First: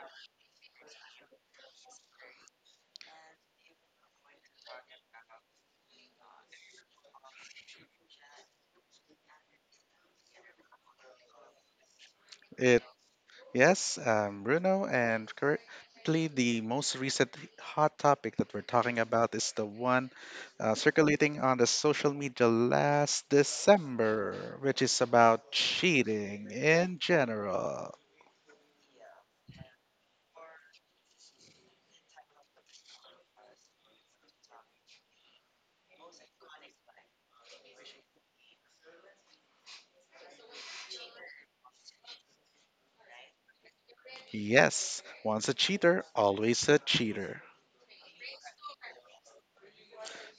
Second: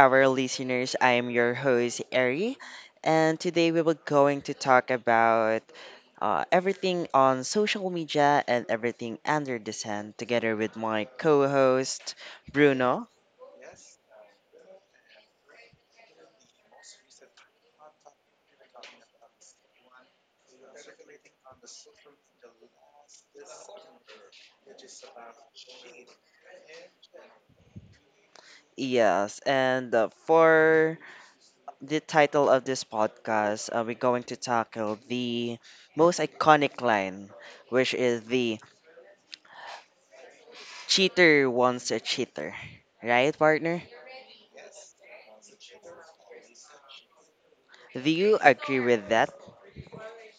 our listeners. I am your host, Ari, and today we will going to talk about everything on social media and everything under the sun together with my co-host, It Bruno. Yes, Bruno. And currently the most recent hot topic that we're talking about is the one circulating on the social media last December, which is about cheating in general. Yes, and for the title of this podcast, we're going to tackle the most iconic line, which is the cheater wants a cheater. Right, partner? Yes, once a cheater, always a cheater. Do you agree with that?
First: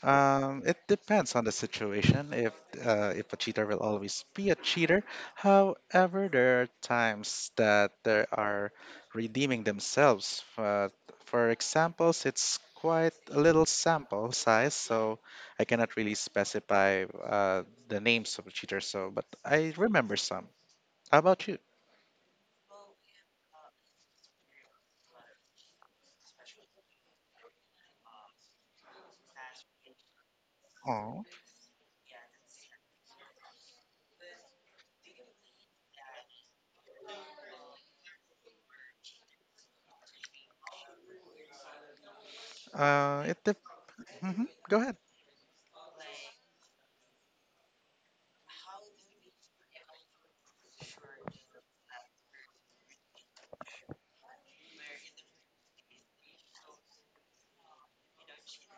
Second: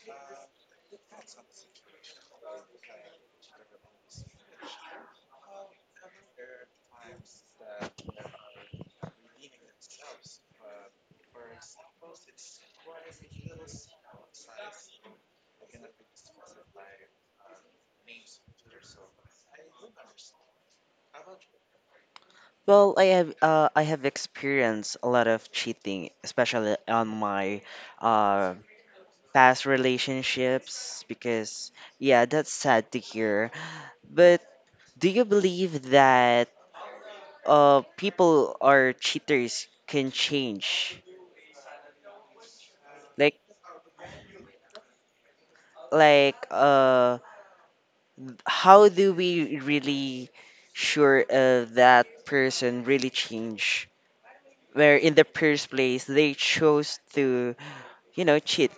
It depends on the situation. If a cheater will always be a cheater. However, there are times that they are redeeming themselves. For examples, it's quite a little sample size, so I cannot really specify the names of the cheaters. So, but I remember some. How about you? Well, I have experienced a lot of cheating, especially on my uh, past relationships, Oh, because yeah, that's sad to hear. But do you believe that people or cheaters can change? uh, it Like dep- mhm, go ahead. like how do we really sure that person really change? Where in the first place they chose to cheat.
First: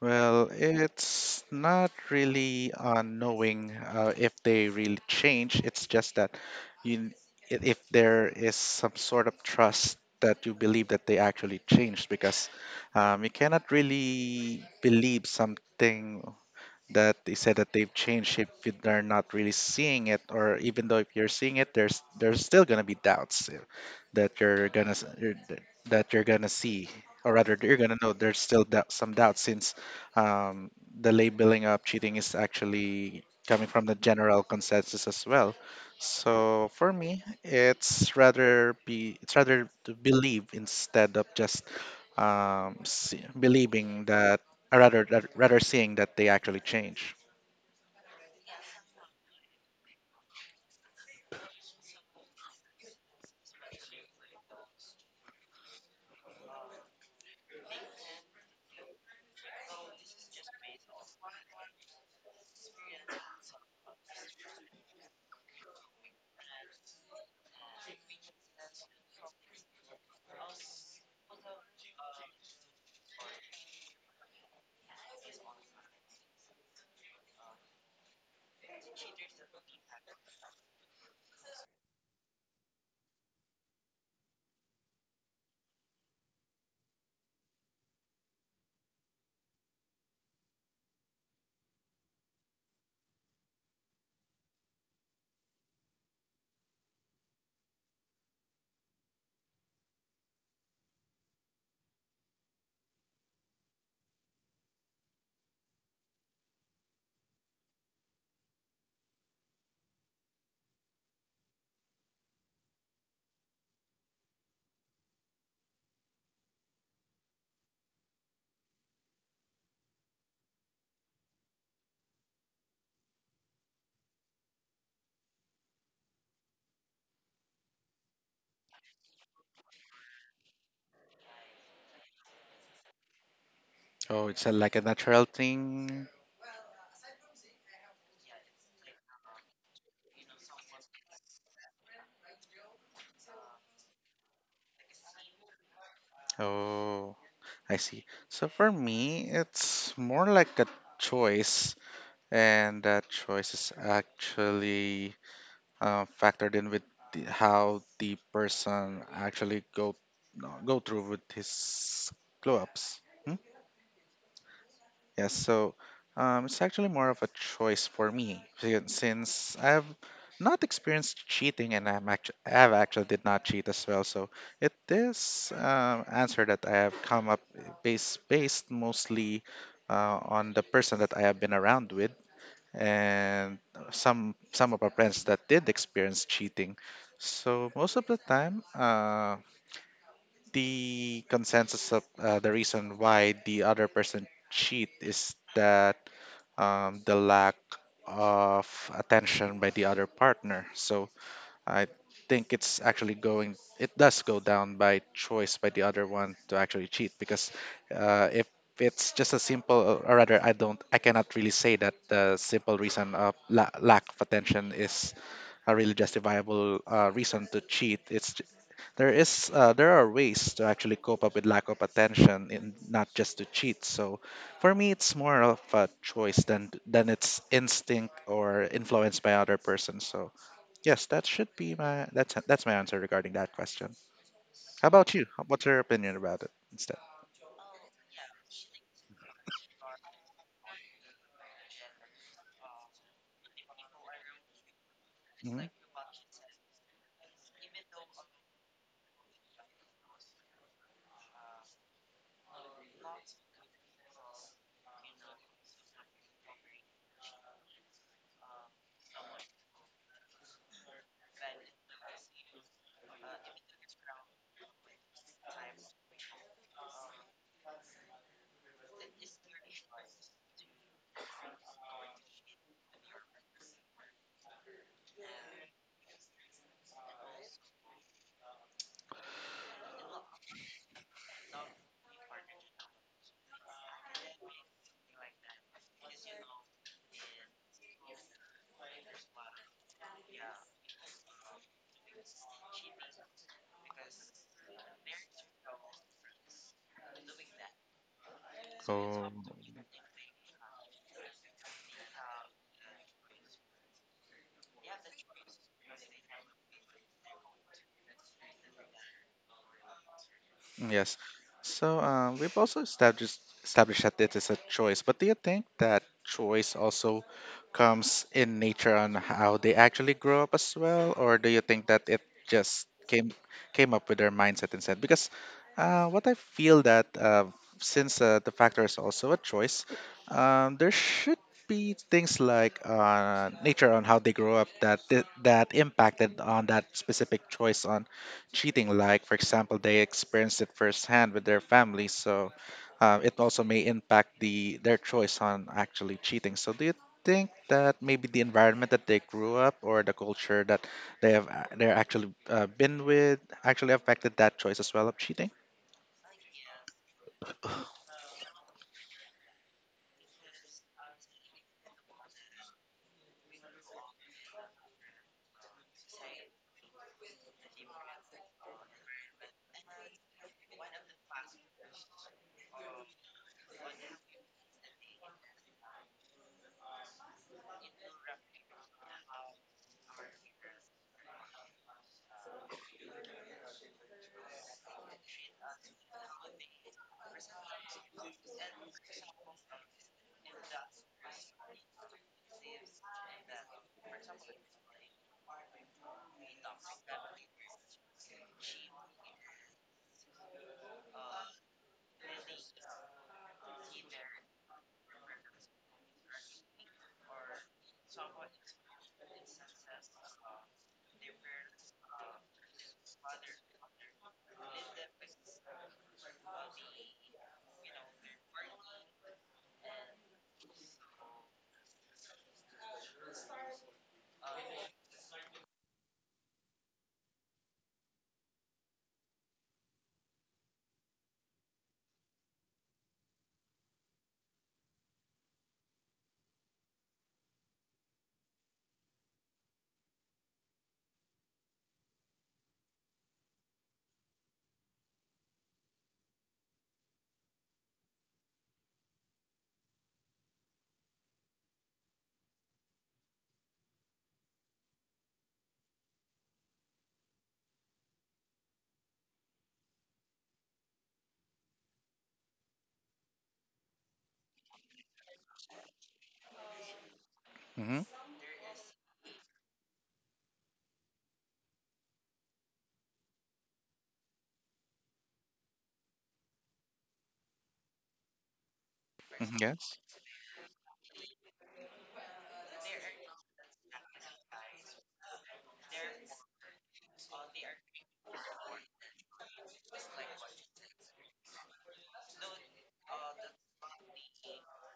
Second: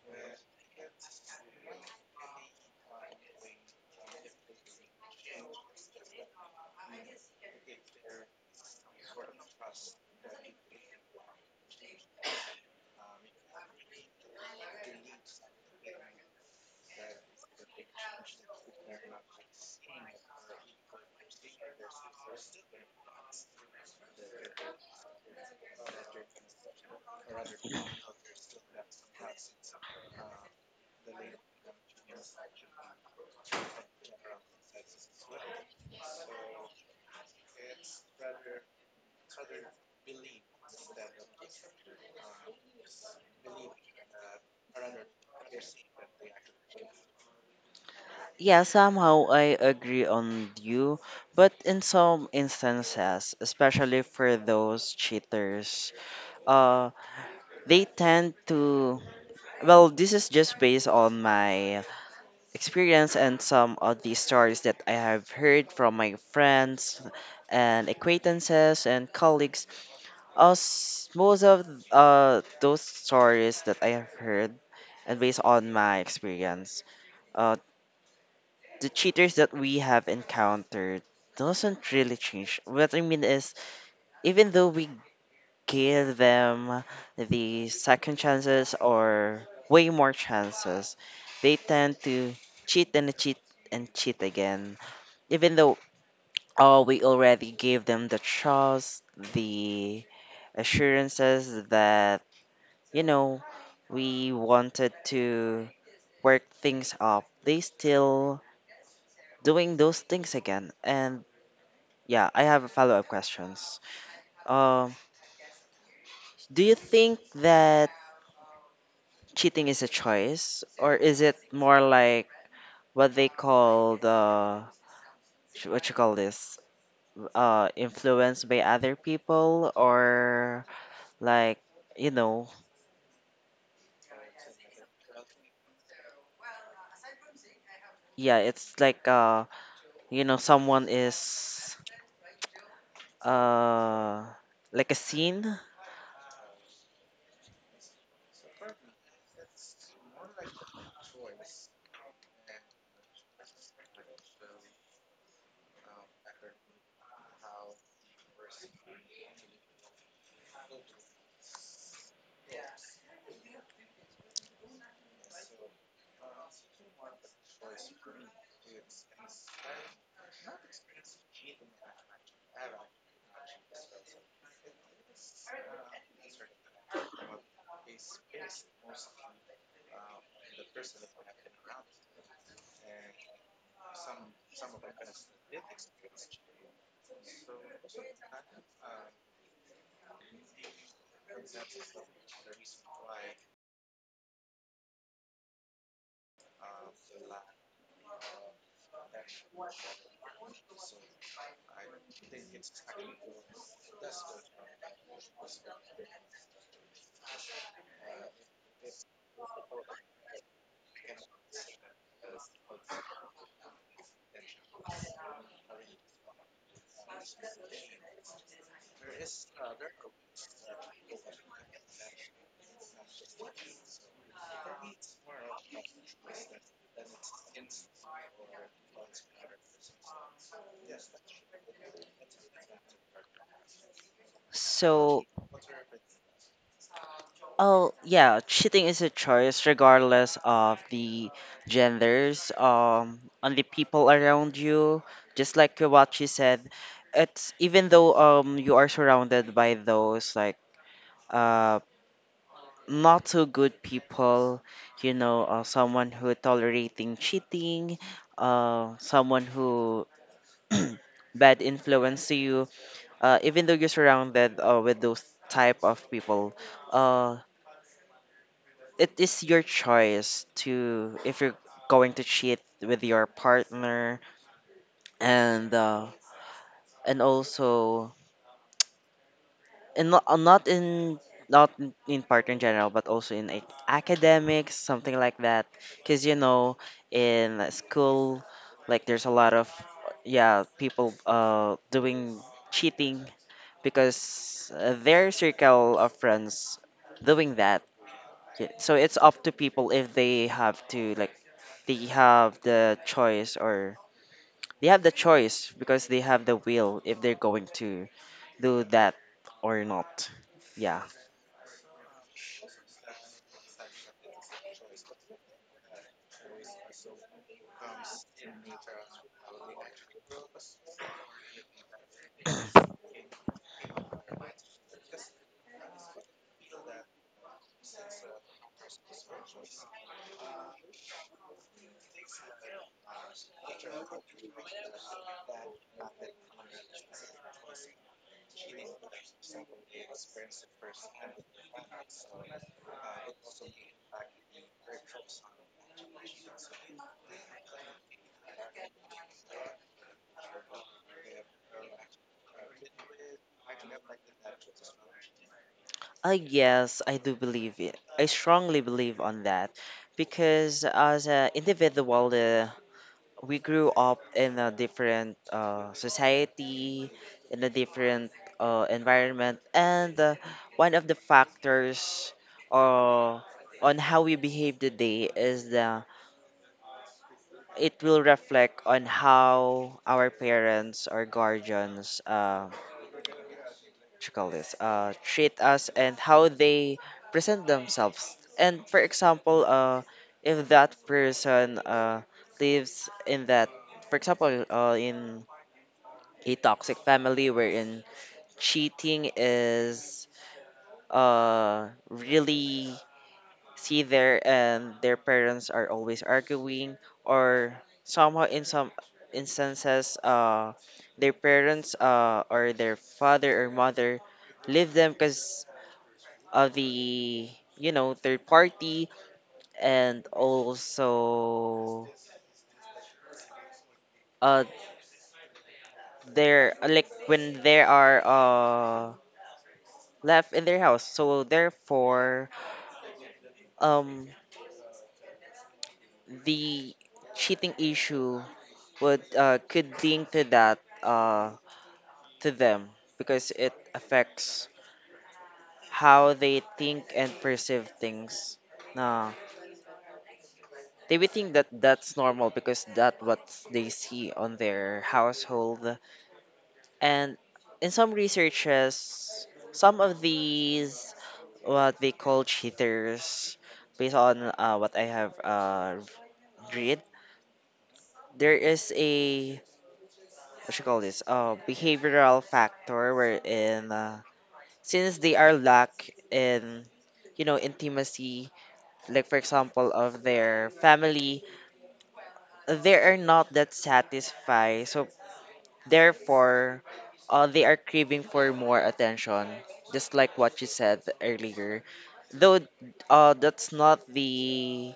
Well, it's not really knowing if they really change. It's just that you, if there is some sort of trust that you believe that they actually changed, because you cannot really believe something that they said that they've changed if they're not really seeing it, or even though if you're seeing it there's still going to be doubts that you're going to see, or rather you're going to know there's still doubt, some doubt since um, the labeling of cheating is actually coming from the general consensus as well. So for me it's rather to believe instead of just believing that. Rather seeing that they actually change. Yeah, somehow I agree on you, but in some instances, especially for those cheaters, uh, they tend to. Well, this is just based on my experience and some of the stories that I have heard from my friends and acquaintances and colleagues. As most of those stories that I have heard, and based on my experience, uh, the cheaters that we have encountered doesn't really change. What I mean is, even though we give them the second chances or way more chances, they tend to cheat and cheat and cheat again. Even though oh, we already gave them the trust, the assurances that, you know, we wanted to work things up, they still doing those things again. And yeah, I have a follow-up questions. Um, do you think that cheating is a choice, or is it more like what they call the what you call this, influenced by other people, or like you know, Oh, it's a, like a natural thing. yeah, it's like you know, someone is uh, like a scene. Oh, I see. So for me, it's more like a choice, and that choice is actually factored in with the, how the person actually go no, go through with his glow ups. Yes, so it's actually more of a choice for me since I've not experienced cheating, and I've actually did not cheat as well. So it is answer that I have come up based mostly on the person that I have been around with, and some of our friends that did experience cheating. So most of the time, the consensus of the reason why the other person cheat is that the lack of attention by the other partner. So I think it's actually it does go down by choice by the other one to actually cheat. Because if it's just a simple, or rather, I cannot really say that the simple reason of lack of attention is a really justifiable reason to cheat. It's There is there are ways to actually cope up with lack of attention and not just to cheat. So for me, it's more of a choice than it's instinct or influenced by other person. So yes, that should be my that's my answer regarding that question. How about So you? What's your opinion about it instead? oh, yeah, cheating is a choice regardless of the genders, on the people around you. Just Mhm. like what she said, it's even though you are surrounded by those like uh not so good people, you know, someone who tolerating cheating, someone who bad influence to you. Even though you're surrounded with those type of people, uh it is your choice to if you're going to cheat with your partner and uh, and also and not, not in in partner in general but also in academics something like that because you know in school like there's a lot of yeah people doing cheating because their circle of friends doing that. Yeah, so it's Oh. up to people if they have to like they have the choice or they have the choice because they have the will if they're going to do that or not. Yeah. Yes. So we've also established that it is a choice, but do you think that choice also comes in nature on how they actually grow up as well? Or do you think that it just came came up with their mindset instead? Because what I feel that since the factor is also a choice, there should be things like nature on how they grow up that impacted on that specific choice on cheating. Like for example, they experienced it firsthand with their families, so it also may impact the their choice on actually cheating. So do you think that maybe the environment that they grew up, or the culture that they're actually been with, actually affected that choice as well of cheating? I guess I do believe it. I strongly believe on that because as an individual, we grew up in a different society, in a different environment, and one of the factors uh, on how we behave today is the it will reflect on how our parents or guardians, what you call this, treat us and how they present themselves. And for example, if that person lives in that, for example, in a toxic family wherein cheating is really see there and their parents are always arguing or somehow in some instances their parents or their father or mother leave them because of the third party and also uh they're like when they are left in their house so therefore um the cheating issue would could link to that to them because it affects how they think and perceive things. Nah, they would think that that's normal because that's what they see on their household. And in some researches, some of these what they call cheaters, based on what I have read, Hmm. there is a what you call this behavioral factor wherein since they are lack in intimacy like for example Yes. of their family they are not that satisfied so therefore they are craving for more attention just like what you said earlier though that's not the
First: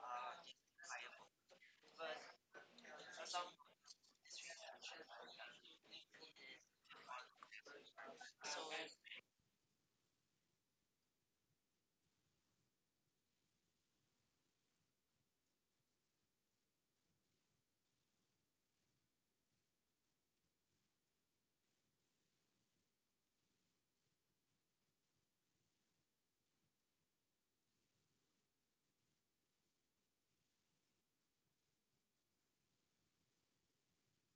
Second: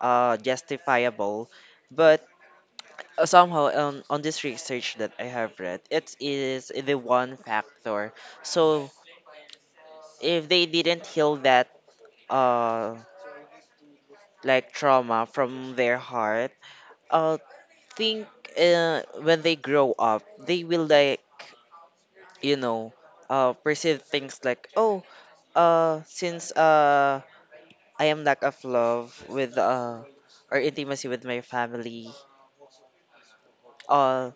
justifiable but somehow on this research that I have read it is the one factor so if they didn't heal that uh like trauma from their heart, I think when they grow up, they will like you know perceive things like oh since I am lack of love with or intimacy with my family, uh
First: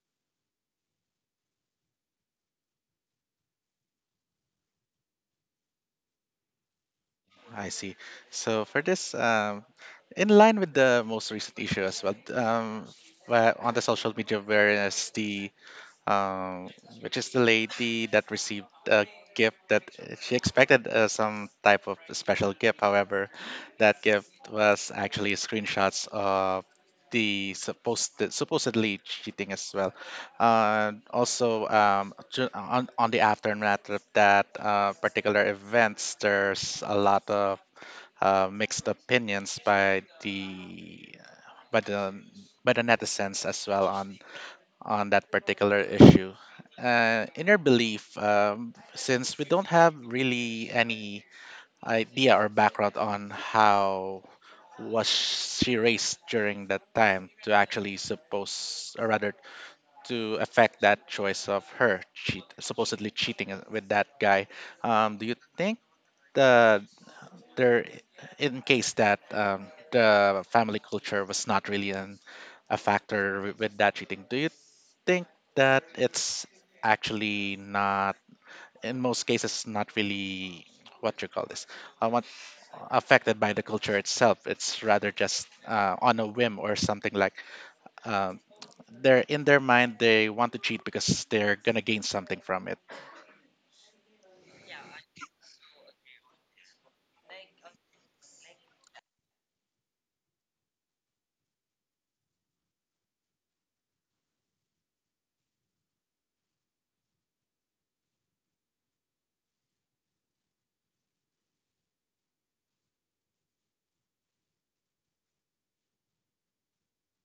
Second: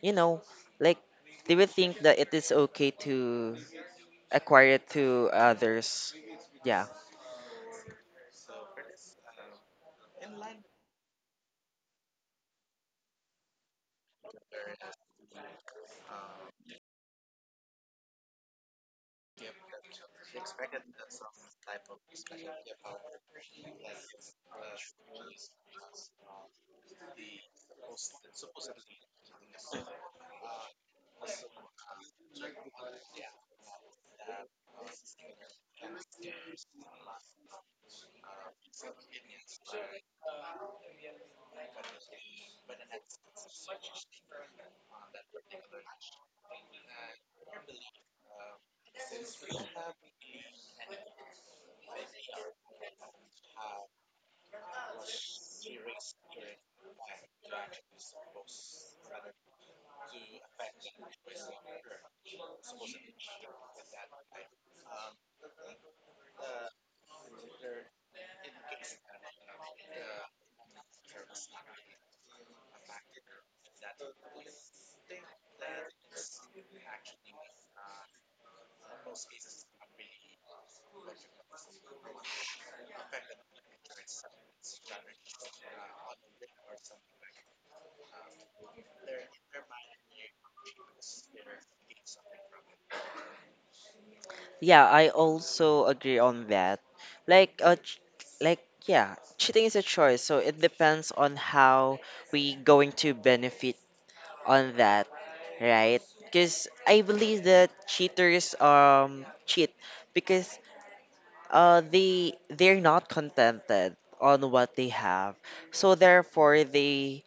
you know like they will think that it is okay to acquire it to others. Yeah. I see. So for this in line with the most recent issue as well on the social media, whereas the um, which is the lady that received a gift that she expected some type of special gift. However, that gift was actually screenshots of the supposedly cheating as well. Also, on the aftermath of that particular events, there's a lot of mixed opinions by the by the by the netizens as well on that particular issue. Inner belief, since we don't have really any idea or background on how was she raised during that time to actually suppose or rather to affect that choice of her cheat supposedly cheating with that guy, do you think the there in case that the family culture was not really a factor with that cheating, do you think that it's actually not in most cases not really what you call this what affected by the culture itself? It's rather just on a whim or something like um, they're in their mind they want to cheat because they're gonna gain something from it. Yeah, I also agree on that. Like, like yeah, cheating is a choice, so it depends on how we going to benefit on that, right? Because I believe that cheaters cheat because they're not contented on what they have, so therefore they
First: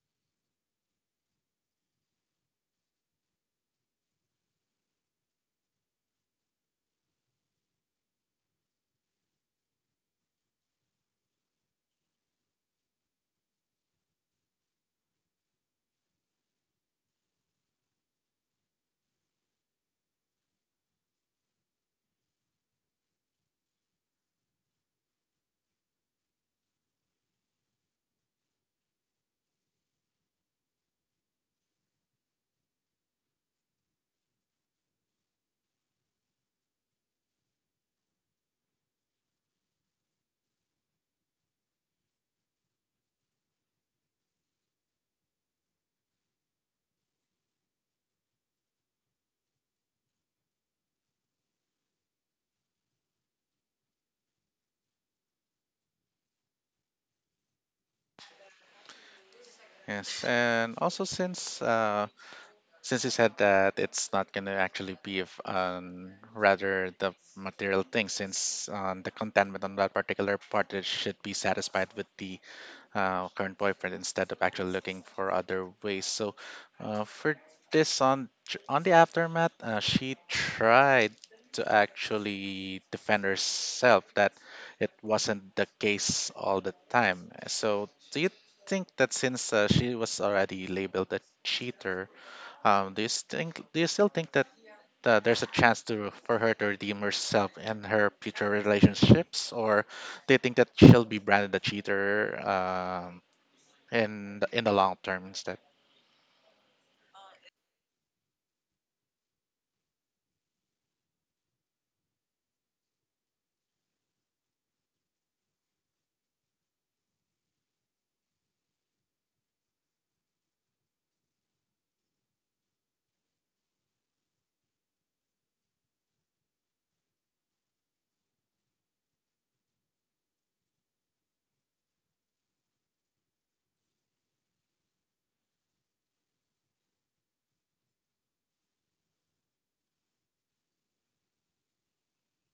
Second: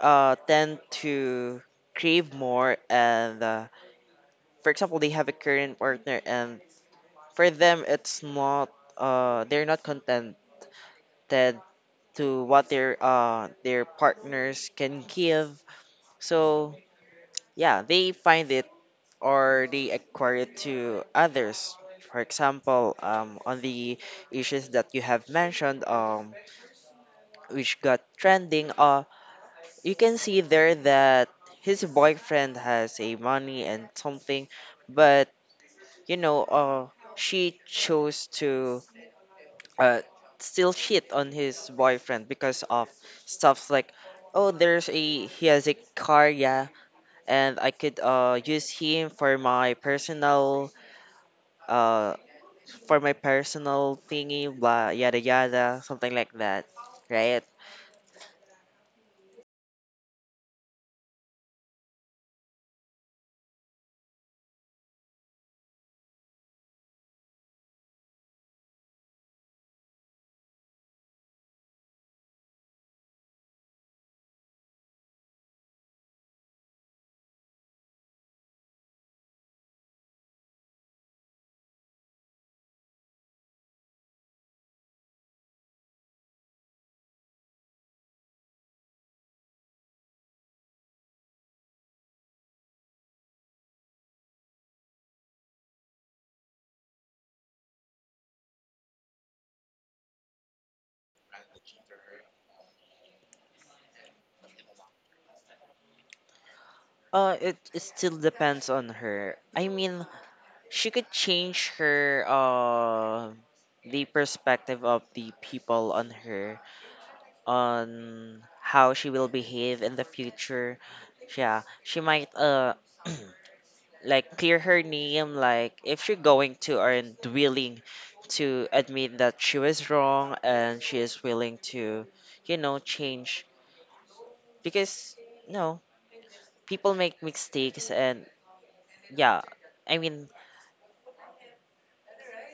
tend to crave more and for example they have a current partner and for them it's not they're not contented to what their partners can give so yeah they find it or they acquire it to others for example on the issues that you have mentioned which got trending you can see there that his boyfriend has a money and something but you know she chose to uh, still cheat on his boyfriend because of stuff like oh there's a he has a car yeah and I could use him uh for my personal thingy blah yada yada something like that, right? Yes, and also since you said that it's not going to actually be of rather the material thing, since the contentment on that particular part it should be satisfied with the current boyfriend instead of actually looking for other ways. So for this on the aftermath, she tried to actually defend herself that it wasn't the case all the time. So do you think that since she was already labeled a cheater, do you think? Do you still think that there's a chance to for her to redeem herself and her future relationships? Or do you think that she'll be branded a cheater in the long term instead? It still depends on her. I mean, she could change her the perspective of the people on her on how she will behave in the future. Yeah, she might like clear her name like if she going to and willing to admit that she was wrong and she is willing to you know change because no people make mistakes and yeah I mean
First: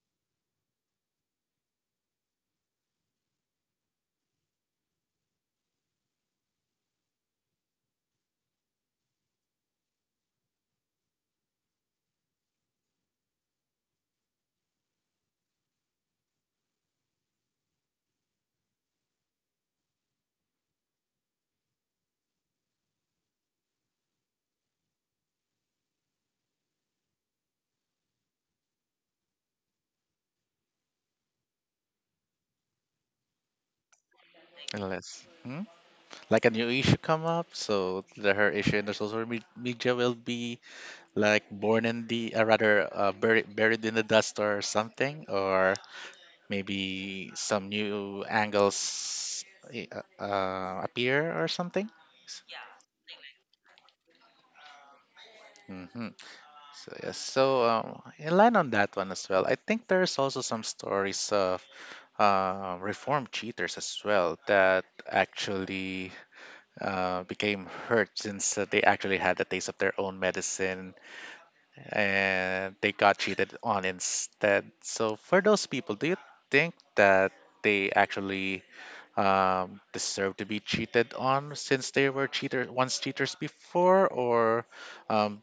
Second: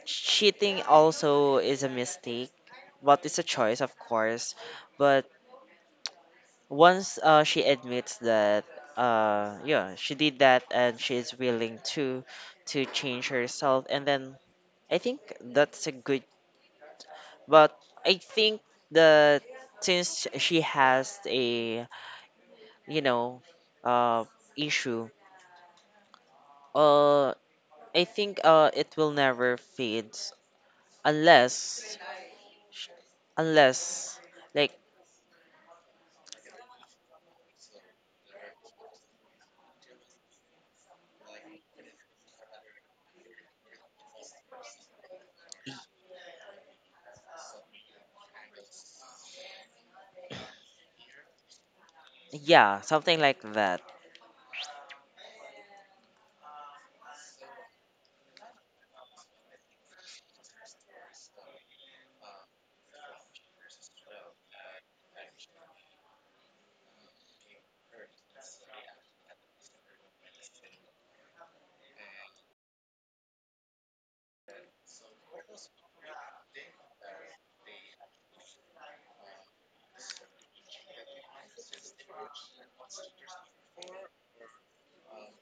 cheating also is a mistake but it's a choice of course but once she admits that yeah she did that and she is willing to change herself and then I think that's a good but I think that since she has a you know uh issue uh I think it will never fade unless sh- unless like Unless hmm? Like a new issue come up, so the, her issue in the social media will be like born in the rather buried in the dust or something. Or maybe some new angles appear or something. yeah something like that. Mhm. So yes, so in line on that one as well, I think there's also some stories of reform cheaters as well that actually became hurt since they actually had a taste of their own medicine and they got cheated on instead. So for those people, do you think that they actually deserve to be cheated on since they were cheaters before? Or um,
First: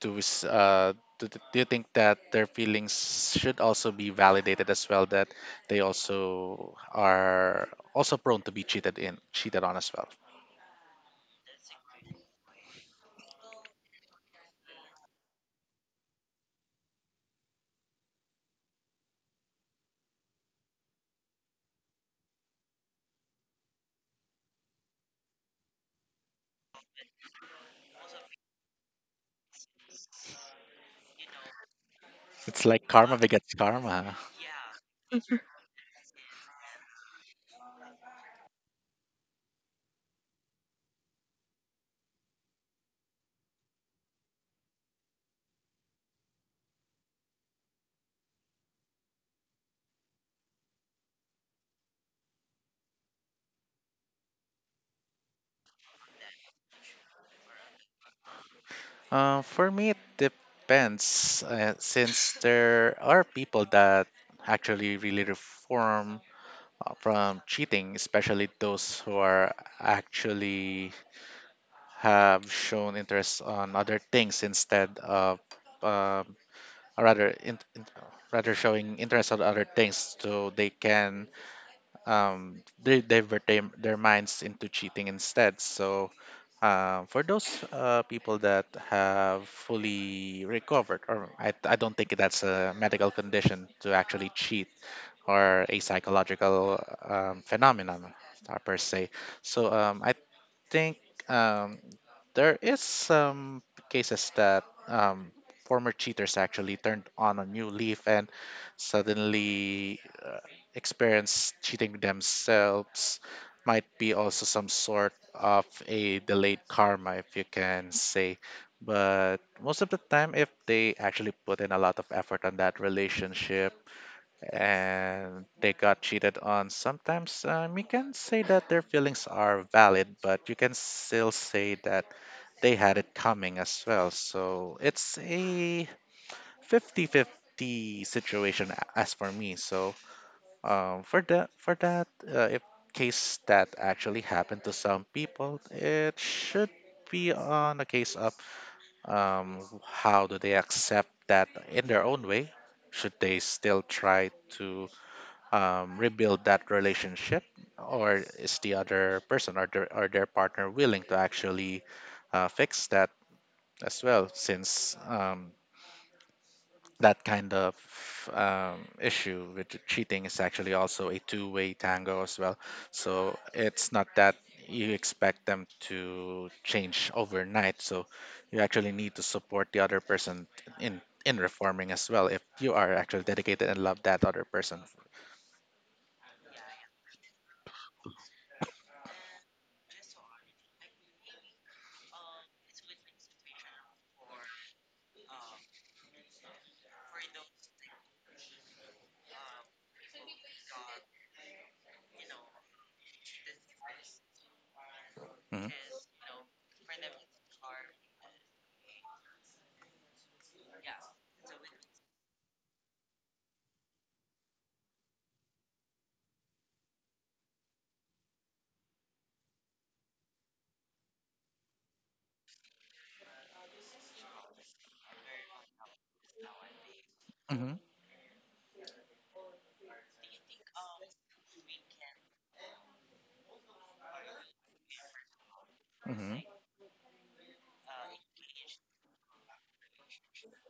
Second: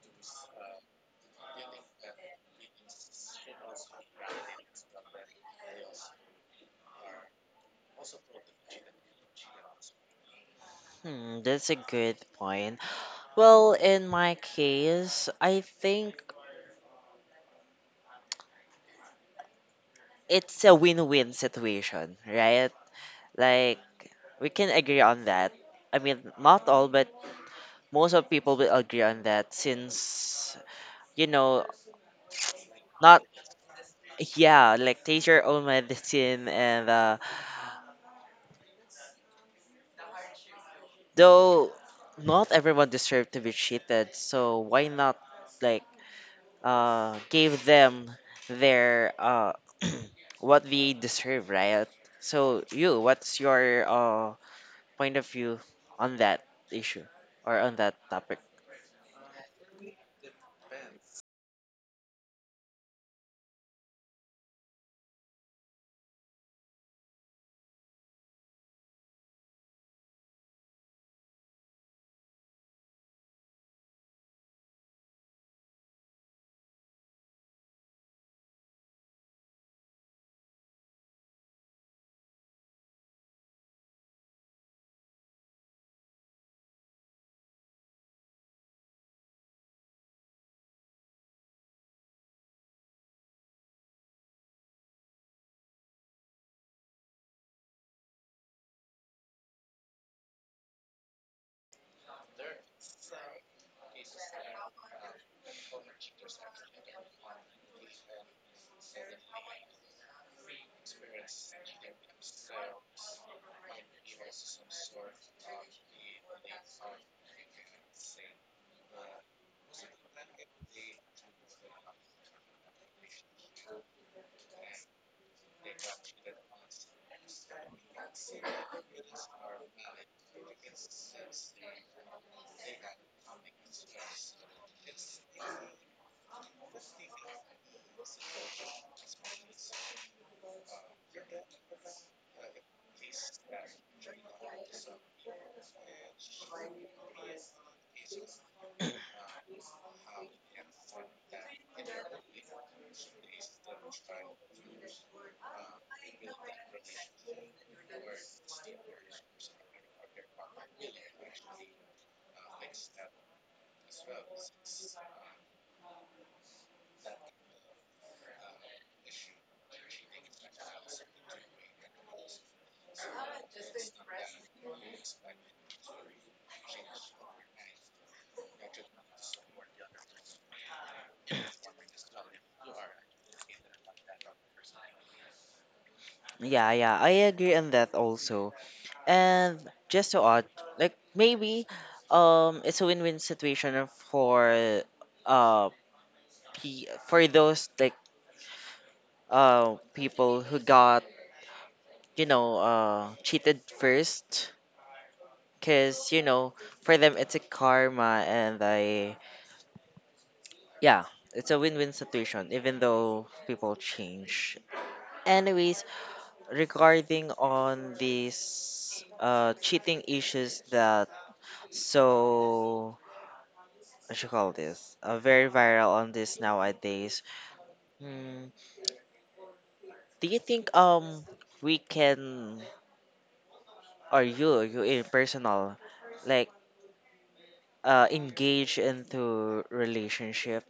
do s- do, th- do you think that their feelings should also be validated as well, that they also are also prone to be cheated on as well? Hmm, that's a good point. Well, in my case, I think it's a win-win situation, right? Like we can agree on that. I mean, not all, but most of people will agree on that since you know, It's like karma not begets karma. yeah, like taste your own medicine and though not everyone deserves to be cheated, so why not like give them their what they deserve, right? So you, what's your point of view on that issue or on that topic. For me it depends since there are people that actually really reform from cheating, especially those who are actually have shown interest on other things instead of um, or rather in, rather showing interest on other things so they can they divert their minds into cheating instead. So for those people that have fully recovered. Or I don't think that's a medical condition to actually cheat, or a psychological phenomenon per se. So I think um, there is some cases that former cheaters actually turned on a new leaf and suddenly experience cheating themselves. Might be also some sort of a delayed karma, if you can say. But most of the time if they actually put in a lot of effort on that relationship and they got cheated on sometimes, you can say that their feelings are valid, but you can still say that they had it coming as well. So it's a 50-50 situation as for me. So for that if case that actually happened to some people, it should be on a case of um, how do they accept that in their own way. Should they still try to rebuild that relationship, or is the other person or or their partner willing to actually fix that as well? Since that kind of issue with the cheating is actually also a two-way tango as well. So it's not that you expect them to change overnight. So you actually need to support the other person in reforming as well, if you are actually dedicated and love that other person. Yeah, yeah, I agree on that also. And just to add, like maybe it's a win-win situation for uh p for those like people who got, you know, cheated first cuz you know, for them it's a karma and I yeah, it's a win-win situation even though people change. Anyways, regarding on these cheating issues that so what you call this very viral on this nowadays. Mhm. Hmm. Do you think we can or you in personal Hmm. like engage into relationship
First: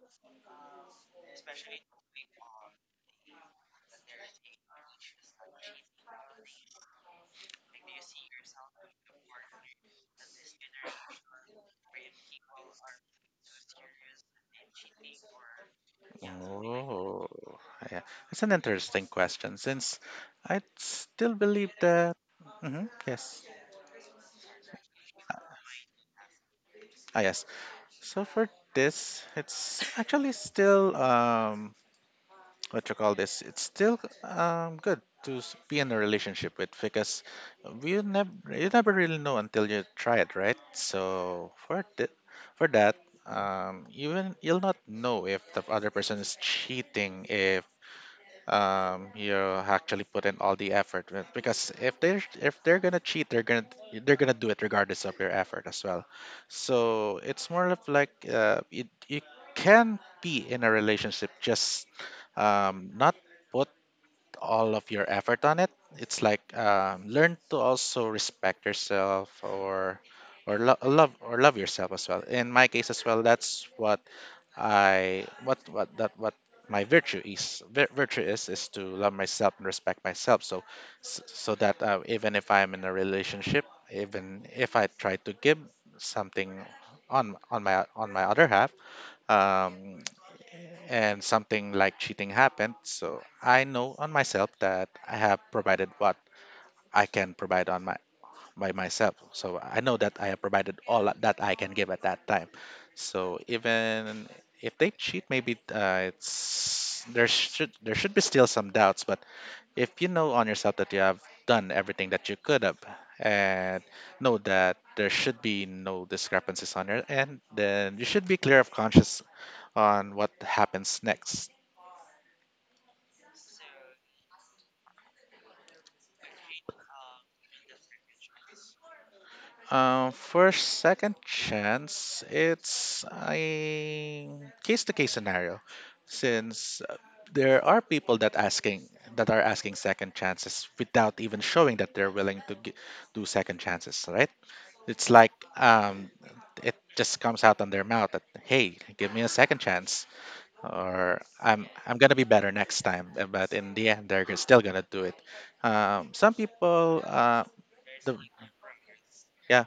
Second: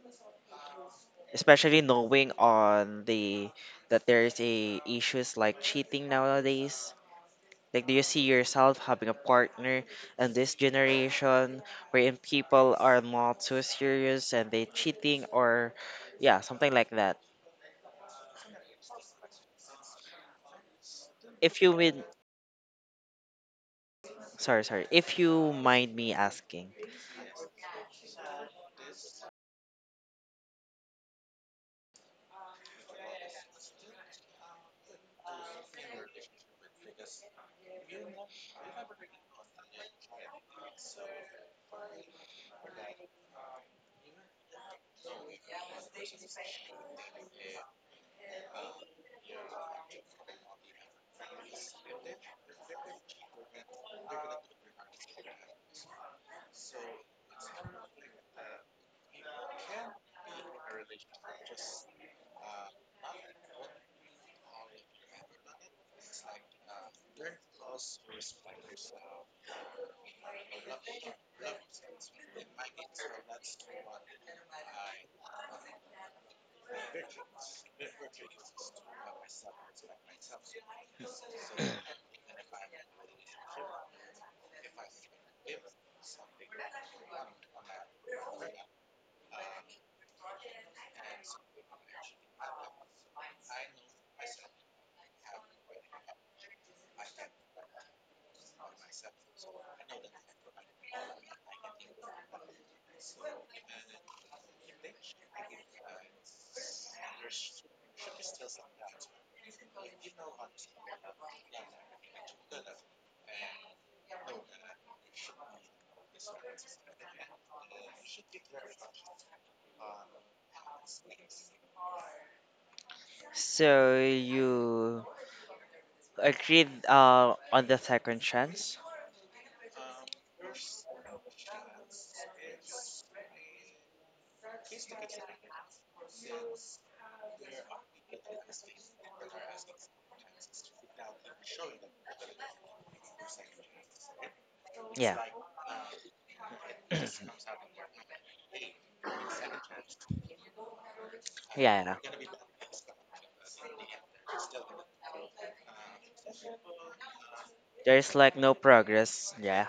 especially knowing on the that there is a issues like cheating nowadays. Like, do you see yourself having a partner in this generation wherein people are not so serious and they cheating or, yeah, something like that? Oh, yeah. It's an interesting question since I still If believe you would, that. Hmm. Yes. sorry, sorry, if you mind me asking, Ah, yes. So for this, it's actually still what you call this? It's still good be in a relationship with, because we never you never really know until you try it, right? So for for that, even you'll not know if the other person is cheating if you actually put in all the effort because if they're gonna cheat they're gonna do it regardless of your effort as well. So it's more of like you can be in a relationship just not put all of your effort on it. It's like learn to also respect yourself, or love yourself as well. In my case as well, that's what I what that what my virtue is to love myself and respect myself, so so that even if I'm in a relationship, even if I try to give something on my other half, um, and something like cheating happened. So I know on myself that I have provided what I can provide on my by myself. So I know that I have provided all that I can give at that time. So even if they cheat, maybe it's there should be still some doubts. But if you know on yourself that you have done everything that you could have, and know that there should be no discrepancies on your end, then you should be clear of conscience on what happens next. so you agreed on the second chance? For second chance, it's a case to case scenario, since there are people that asking that are asking second chances without even showing that they're willing to do second chances, right? It's Yeah, like um, it just comes out on their mouth that, hey, give me a second chance, or I'm yeah, I'm yeah. gonna be better next time. But in the end, they're still gonna do it. Some people, There's the like no progress. yeah Yeah.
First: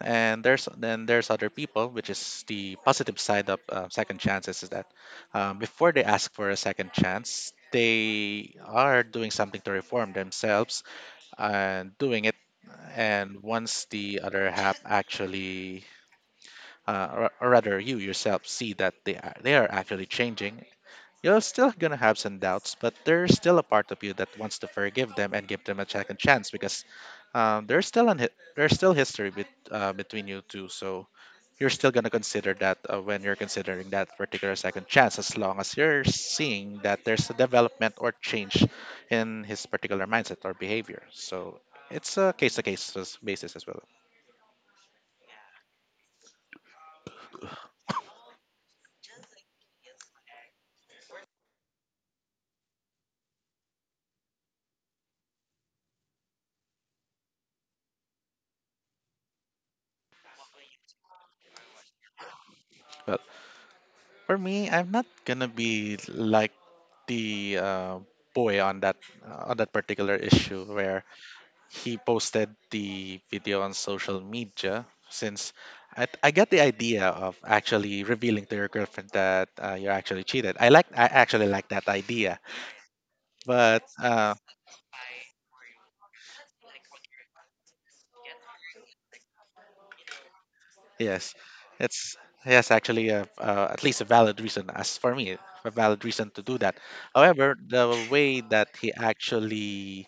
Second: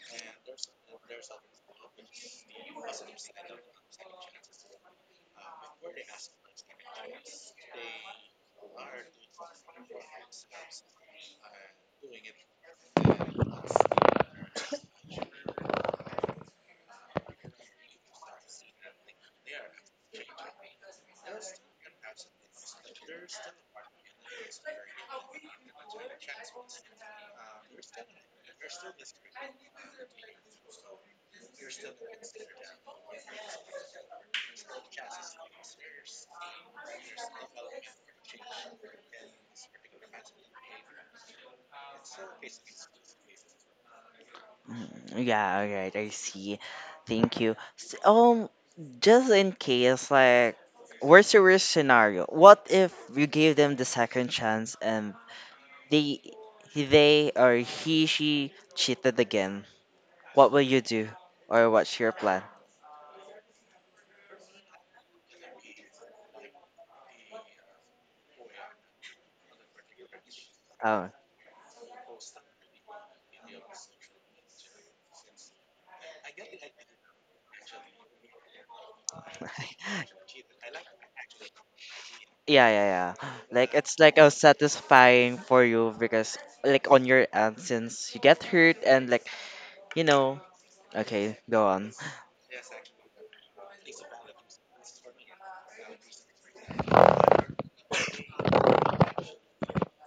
and there's other people which is the positive side of second chances, is that before they ask for a second chance, they are doing something to reform themselves and doing it, and once the other half actually, or rather you yourself, see that they are actually changing, you're still going to have some doubts, but there's still a part of you that wants to forgive them and give them a second chance, because there's still an hi- there's still history between you two. So you're still going to consider that when you're considering that particular second chance, as long as you're seeing that there's a development or change in his particular mindset or behavior. So it's a case to case basis as well. Mm, yeah, all right, I see. Thank you. Just in case, like, worst to worst scenario, what if you gave them the second chance and they, they or he, she cheated again? What will you do, or what's your plan? Well, for me, I'm not gonna be like the boy on that, on that particular issue where Oh, he posted the video on social media, since I get the idea of actually revealing to your girlfriend that you actually cheated. I actually like that idea, yeah, yeah, yeah. Like but it's like a satisfying for you because like on your end since you get hurt and like you know. yes, Okay, go on. it's yes actually a, at least a valid reason, as for me a valid reason to do that. However, the way that he actually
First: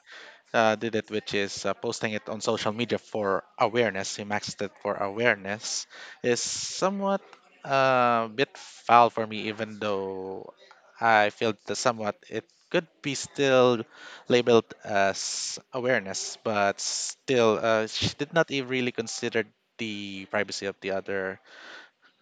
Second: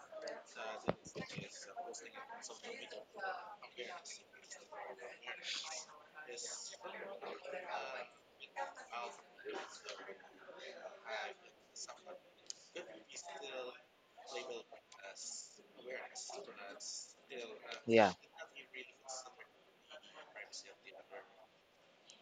did it, which is posting it on social media for awareness. He maxed it for awareness, is somewhat a bit foul for me, even though I feel that somewhat it could be still labeled as awareness. But still, she Yeah. did not really consider the privacy of the other,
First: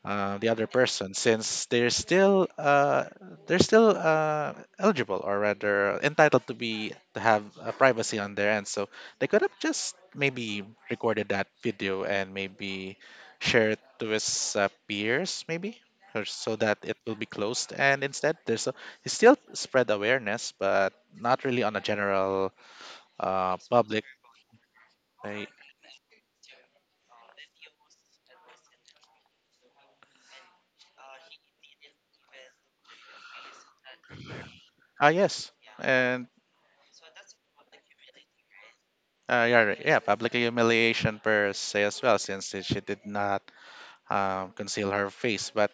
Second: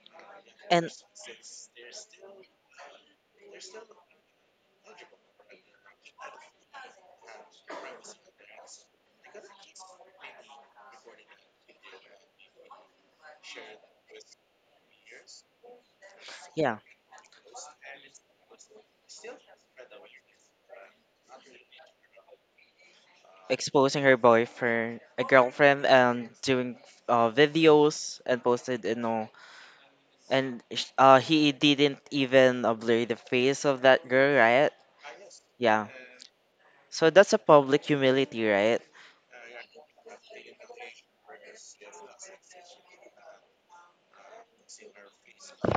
the other And person, since they're still they're still uh, eligible, or rather entitled to be to have privacy on their end, so they could have just maybe recorded that video and maybe share it to his peers, maybe, or so yeah. that it will be closed, and instead there's a, it's still spread awareness, but not really on a general Exposing public. her boyfriend, a uh, girlfriend, and doing videos and posted, you know, and he didn't even blur the face of that girl, right? ah, yes. Yeah. And So that's a public humility, right? yeah, right. Yeah, public humiliation per se as well, since she did not conceal her face. But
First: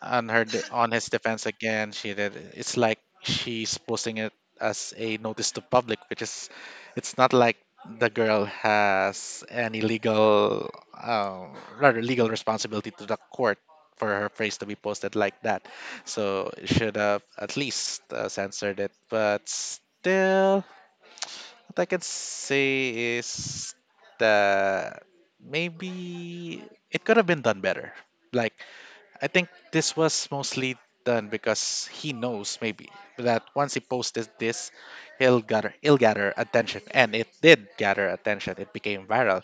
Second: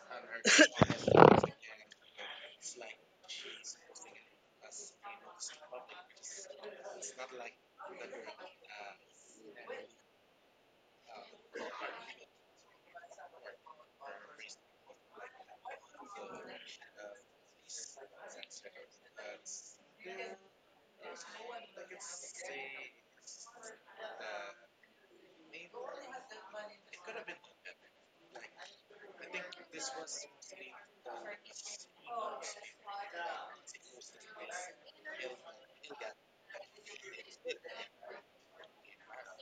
on her on his defense again, she did. It's like she's posting it as a notice to public, which is, it's not like the girl has any legal, rather legal responsibility to the court for her face to be posted like that. So it should have at least censored it, but still what I can say is that maybe it could have been done better. Like, I think this was mostly done because he knows maybe that once he posted this, he'll gather attention, and it did gather attention. It became viral,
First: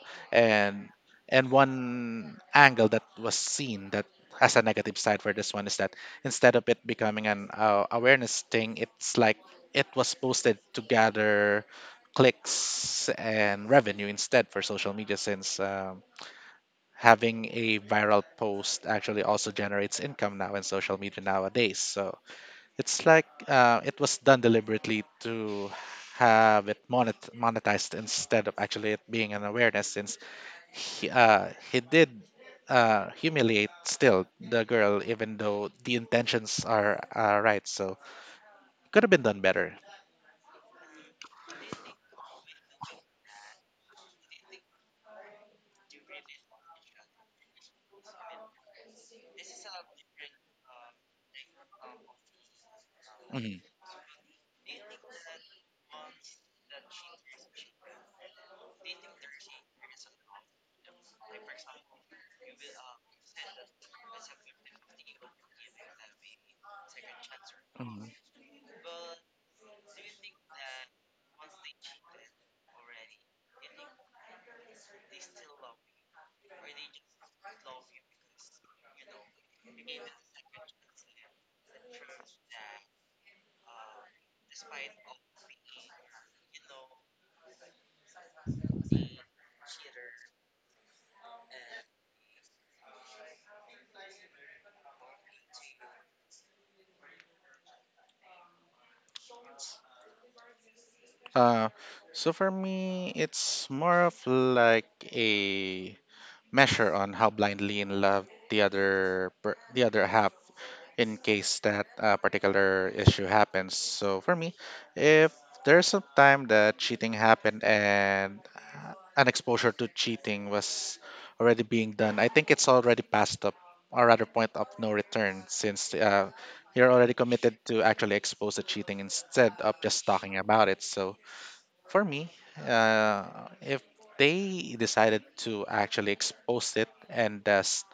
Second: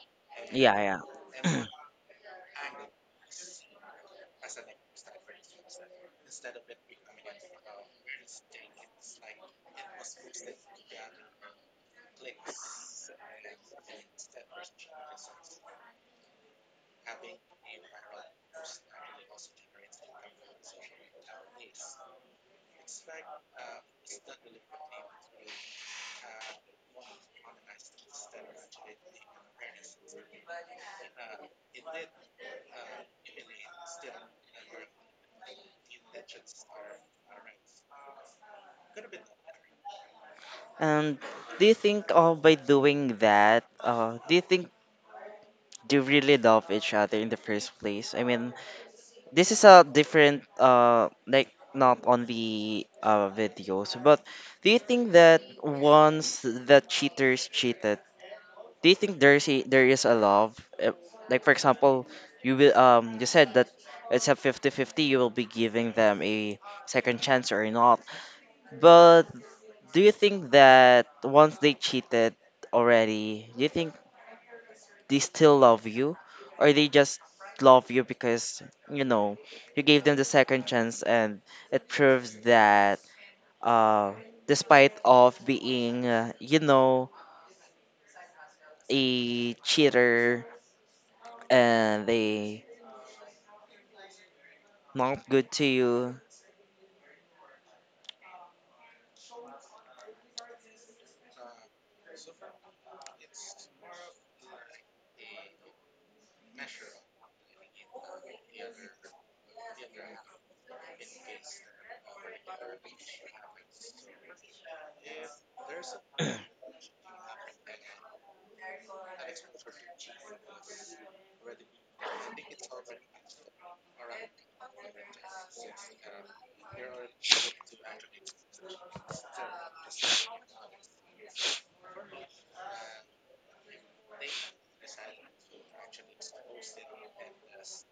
Yeah, and yeah. One angle that was seen, that has a negative side for this one, is that instead of it becoming an awareness thing, it's like it was posted to gather clicks and revenue instead for social media, since having a viral post actually also generates income now in social media nowadays. So it's like it was done deliberately to have it monetized instead of actually it being an awareness, since he did humiliate still the girl, even though the intentions are right. So could have been done better. And do you think by doing that, do you think they really love each other in the first place? I mean, this is a different like not only Mhm, videos but do you think that once the cheaters cheated do you think there is a love. Like for example you will you said that it's a 50 50. You will be giving them a second chance or not mhm. but do you think that once they cheated already do you think they still love you or they just love you because you know you gave them the second chance and it proves that uh despite of being you know a cheater and they not good to you Uh, so for me, it's more of like a measure on how blindly in love the other the other half in case that particular issue happens. So for me, if there's some time that cheating happened and an exposure to cheating was already being done, I think it's already passed up, or rather point of no return, since you're already committed to actually expose the cheating instead of just talking about it. So for me, uh, if they decided to actually expose it and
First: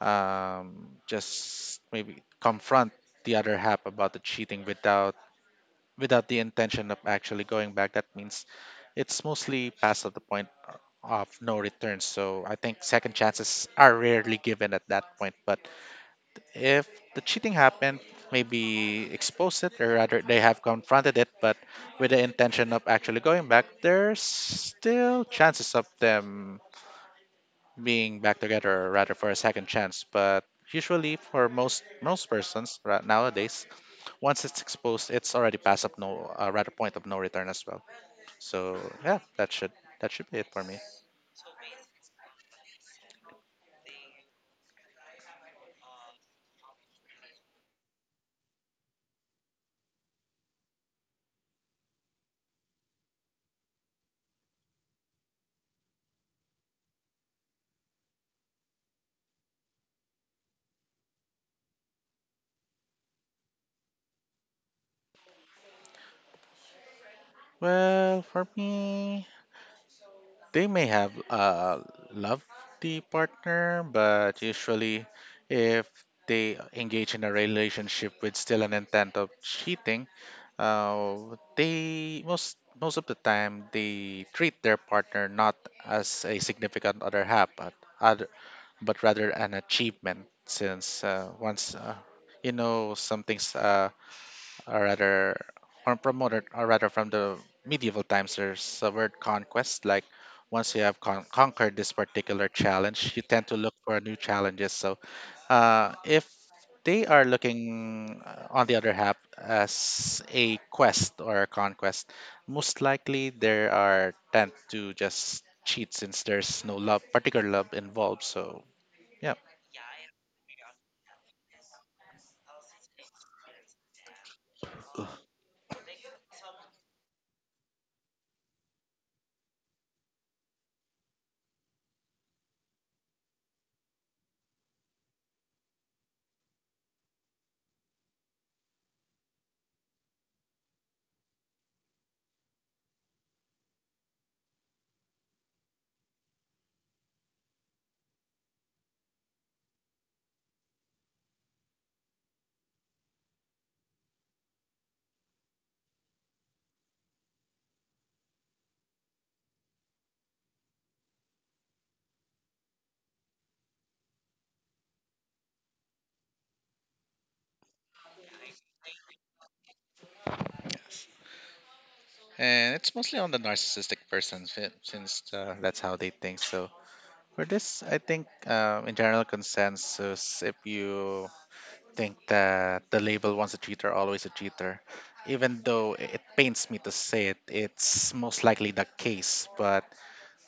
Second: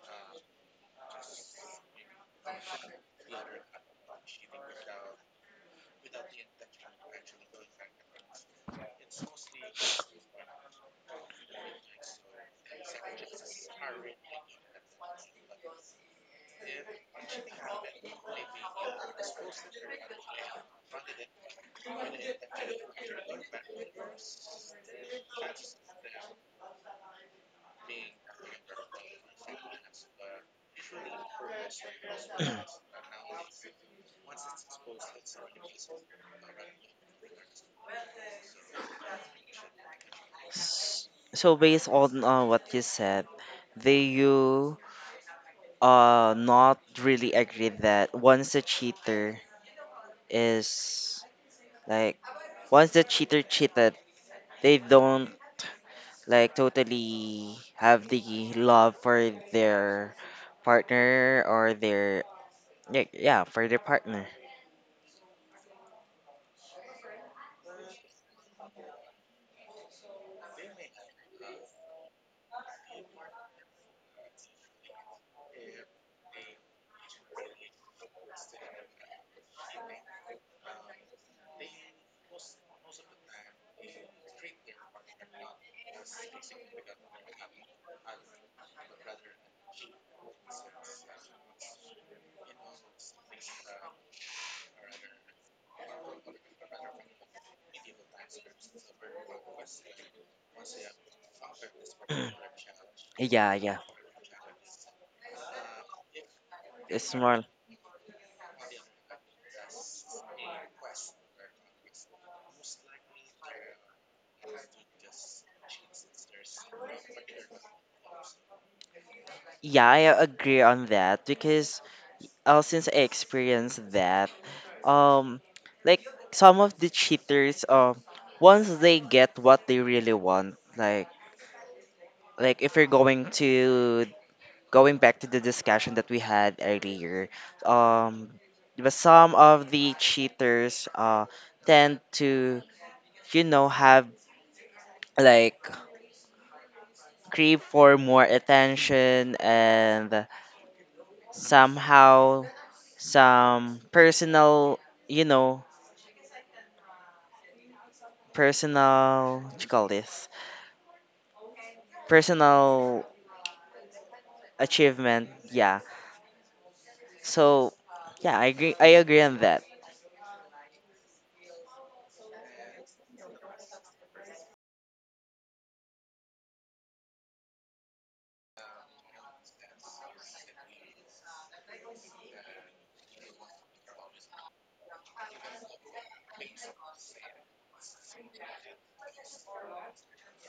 just maybe confront the other half about the cheating without, without the intention of actually going back, that means it's mostly past of the point of no return. So I think second chances are rarely given at that point. But if the cheating happened, maybe expose it, or rather, they have confronted it, but with the intention of actually going back, there's still chances of them being back together, or rather, for a second chance. But usually, for most persons nowadays, once it's exposed, it's already past up no, rather point of no return as well. So yeah, that should be it for me. so based on what you said do you not really agree that once a cheater is like once the cheater cheated they don't like totally have the love for their partner or their yeah, yeah for their partner. Well, for me. They may have loved the partner, but usually, if they engage in a relationship with still an intent of cheating, they most of the time they treat their partner not as a significant other half, but other, but rather an achievement. Since once you know, something's or rather from from from the medieval times, there's a word conquest, like once you have conquered this particular challenge, you tend Yeah, to look yeah, for new challenges. So if they it's are more looking on the other half as a quest or a conquest, most likely there are tend to just cheat, since there's no love particular love involved. So yeah. yeah I agree on that because since I experienced that um like some of the cheaters once they get what they really want like if you're going to going back to the discussion that we had earlier, um, but some of the cheaters tend to, you know, have like crave for more attention and somehow some personal, you know, personal, what you call this? Personal achievement, yeah. So, yeah, I agree. I agree on that. Yes, and it's mostly on the narcissistic person, since that's how they think. So for this, I think in general consensus, if you think that the label once a cheater, always a cheater, even though it pains me to say it, it's most likely the case. But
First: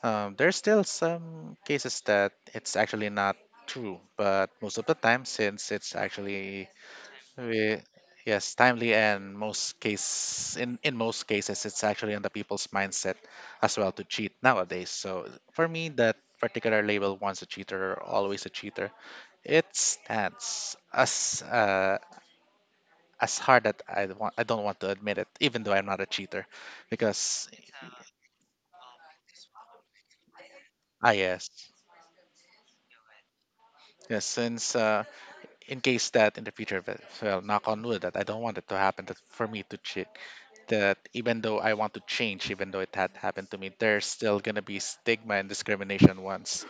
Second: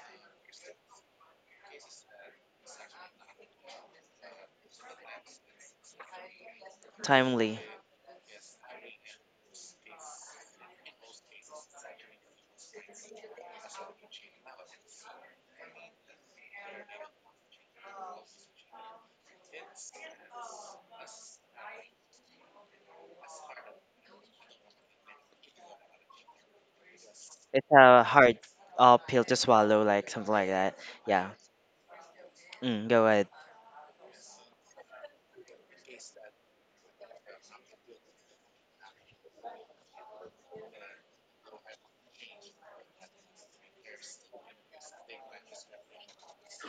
there's still some cases that it's actually not true. But most of the time, since it's actually Timely. we, yes, timely, and most case in most cases it's actually on the people's mindset as well to cheat nowadays. So for me, that particular label "once a cheater, always a cheater" it stands as hard that I don't want to admit it, even though I'm not a cheater, because It's a hard pill to swallow, like something like that. ah, Yeah. yes. Mm, go ahead. Yes, since in case that in the future, that, well, knock on wood, that I don't want it to happen, that for me to cheat, that even though I want to change, even though it had happened to me, there's still gonna be stigma and discrimination once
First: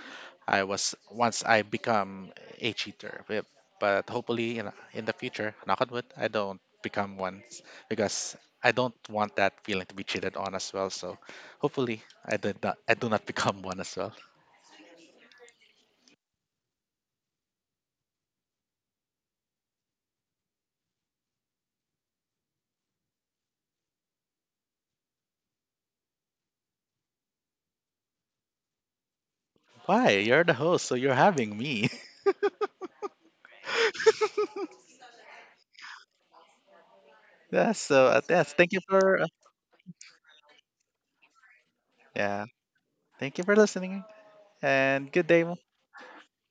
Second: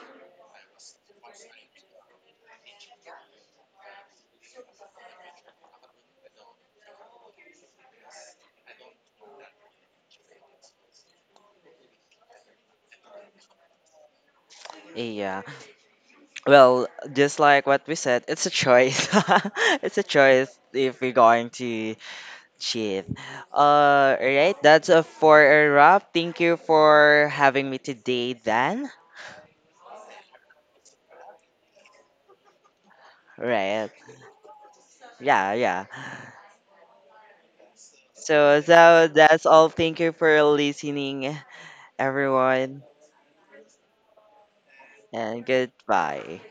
I was once I become a cheater, but hopefully in the future, knock on wood, I don't become one, because I don't want that feeling to be cheated on as well. So hopefully I do not become one as well. Yeah. Well, just like what we said, it's a choice. It's a choice if we're going to cheat. Right. That's a for a wrap. Thank you for having me today, Dan. Why, you're the host, so you're having me Right. Yeah. Yeah. Yes, so yes, So, thank you so for that's all. Thank you for listening, yeah. everyone, Thank you for listening and good and day. goodbye.